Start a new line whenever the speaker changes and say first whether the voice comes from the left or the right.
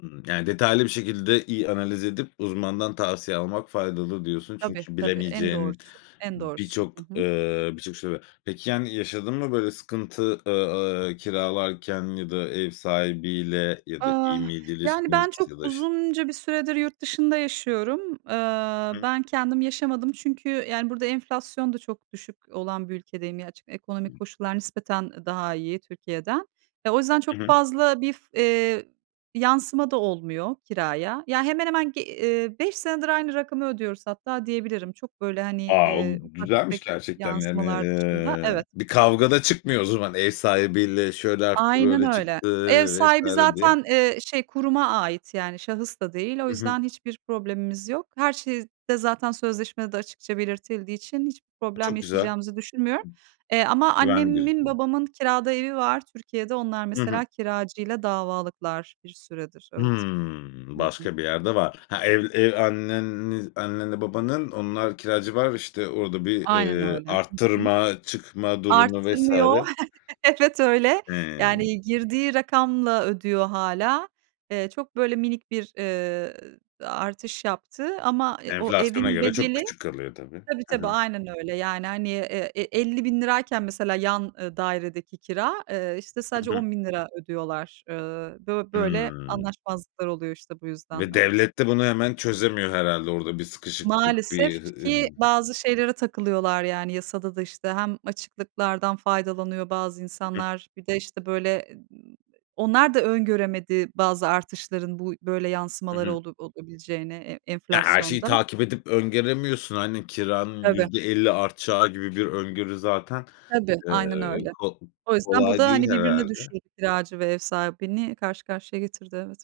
left: Hımm, yani, detaylı bir şekilde iyi analiz edip uzmandan tavsiye almak faydalı diyorsun.
right: Tabii,
left: Çünkü
right: tabii, en
left: bilemeyeceğin
right: doğrusu, en doğrusu.
left: birçok
right: Hı hı.
left: eee, birçok şey var. Peki, yani yaşadın mı böyle sıkıntı, eee, ııı, kiralarken ya da ev sahibiyle ya da
right: Ah.
left: iyi miydi
right: Yani,
left: ilişkiniz?
right: ben çok
left: Ya da iş
right: uzunca bir süredir yurt dışında yaşıyorum. Eee,
left: Hı.
right: ben kendim yaşamadım çünkü yani burada enflasyon da çok düşük olan bir ülkedeyim. Gerçi ekonomik koşullar nispeten daha iyi Türkiye'den. E, o yüzden
left: Hı
right: çok
left: hı.
right: fazla bir f eee, yansıma da olmuyor kiraya. Ya, hemen hemen g eee, 5 senedir aynı rakamı ödüyoruz hatta diyebilirim. Çok böyle, hani,
left: A!
right: eee,
left: Bu
right: ufak
left: güzelmiş
right: tefek
left: gerçekten yani,
right: yansımalar dışında.
left: eee,
right: Evet.
left: bir kavga da çıkmıyor o zaman ev sahibiyle şöyle arttı,
right: Aynen
left: böyle
right: öyle.
left: çıktı
right: Ev
left: vs.
right: sahibi
left: diye.
right: zaten, eee, şey, kuruma ait yani şahıs da değil. O
left: Hı hı.
right: yüzden hiçbir problemimiz yok. Her şey de zaten sözleşmede de açıkça belirtildiği için hiçbir problem
left: Çok güzel.
right: yaşayacağımızı düşünmüyorum. Eee, ama
left: Güvenli
right: annemin,
left: gözüküyor.
right: babamın kirada evi var Türkiye'de. Onlar
left: Hı hı.
right: mesela kiracıyla davalıklar bir süredir, evet.
left: Hıı,
right: Hı hı.
left: başka bir yerde var. Ha, ev ev anneni annenle babanın, onlar kiracı var, işte, orada bir,
right: Aynen
left: eee,
right: öyle. Hı hı.
left: arttırma, çıkma durumu vs.
right: Arttırmıyor. Evet, öyle.
left: He.
right: Yani girdiği rakamla ödüyor hâlâ. Eee, çok böyle minik bir, eee, ııı, artış yaptı ama, eee, o
left: Enflasyona
right: evin
left: göre çok
right: bedeli
left: küçük kalıyor, tabii.
right: Tabii,
left: Hı
right: tabii,
left: hı.
right: aynen öyle. Yani, hani, eee, e elli bin lirayken mesela yan, ııı, dairedeki kira, eee, işte,
left: Hı
right: sadece
left: hı.
right: ₺10.000 ödüyorlar. Iıı, bö böyle
left: Hıı.
right: anlaşmazlıklar oluyor işte bu yüzden,
left: Ve
right: evet.
left: devlet de bunu hemen çözemiyor herhâlde. Orada bir sıkışıklık,
right: Maalesef
left: bir, hı
right: ki
left: ımm
right: bazı şeylere takılıyorlar yani yasada da, işte, hem açıklıklardan faydalanıyor bazı
left: Hı hı.
right: insanlar. Bir de, işte, böyle, eee, ııı, onlar da öngöremedi bazı artışların bu böyle
left: Hı
right: yansımaları
left: hı.
right: ola olabileceğini e
left: Ya, her şeyi
right: enflasyondan.
left: takip edip öngöremiyorsun, hani, kiranın
right: Tabii.
left: %50 artacağı gibi bir öngörü zaten,
right: Tabii, aynen
left: eee,
right: öyle.
left: ko
right: O yüzden bu
left: kolay
right: da, hani,
left: değil
right: birbirine
left: herhâlde.
right: düşürdü, kiracı ve ev sahibini karşı karşıya getirdi, evet.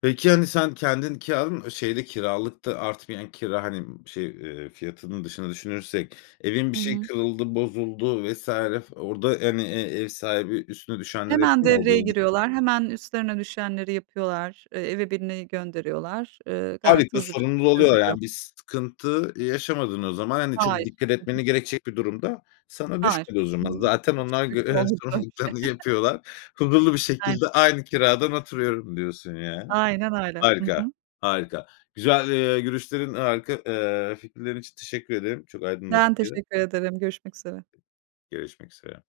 left: Peki, hani, sen kendin kiraladın mı? E şeyde kiralıkta artmayan kira, hani, şey, eee, fiyatının dışında düşünürsek evin bir
right: Hı
left: şeyi
right: hı.
left: kırıldı, bozuldu vs. f orada, hani, e ev sahibi üstüne düşenleri
right: Hemen
left: yapıyor
right: devreye
left: mu? [unintelligible]
right: giriyorlar. Hemen üstlerine düşenleri yapıyorlar, eee, eve birini gönderiyorlar. Eee, gayet
left: Harika!
right: hızlı bir şekilde
left: Sorumluluğu alıyor
right: çözülüyor.
left: yani bir sıkıntı yaşamadın o zaman. Hani, çok
right: Hayır.
left: dikkat
right: Hı hı.
left: etmeni gerekecek bir durum da sana
right: Hayır.
left: düşmedi o
right: Hı
left: zaman.
right: hı,
left: Zaten
right: çok
left: onlar
right: şükür ki
left: görev ve
right: olmadı daha bir şey.
left: sorumluluklarını yapıyorlar. Huzurlu bir şekilde
right: Aynen.
left: aynı kiradan oturuyorum diyorsun yani.
right: Aynen öyle. Hı
left: Harika.
right: hı.
left: Harika. Güzel, eee, görüşlerin, harika, eee, fikirlerin için teşekkür ederim. Çok
right: Ben
left: aydınlatıcıydı.
right: teşekkür ederim, görüşmek üzere.
left: Görüşmek üzere.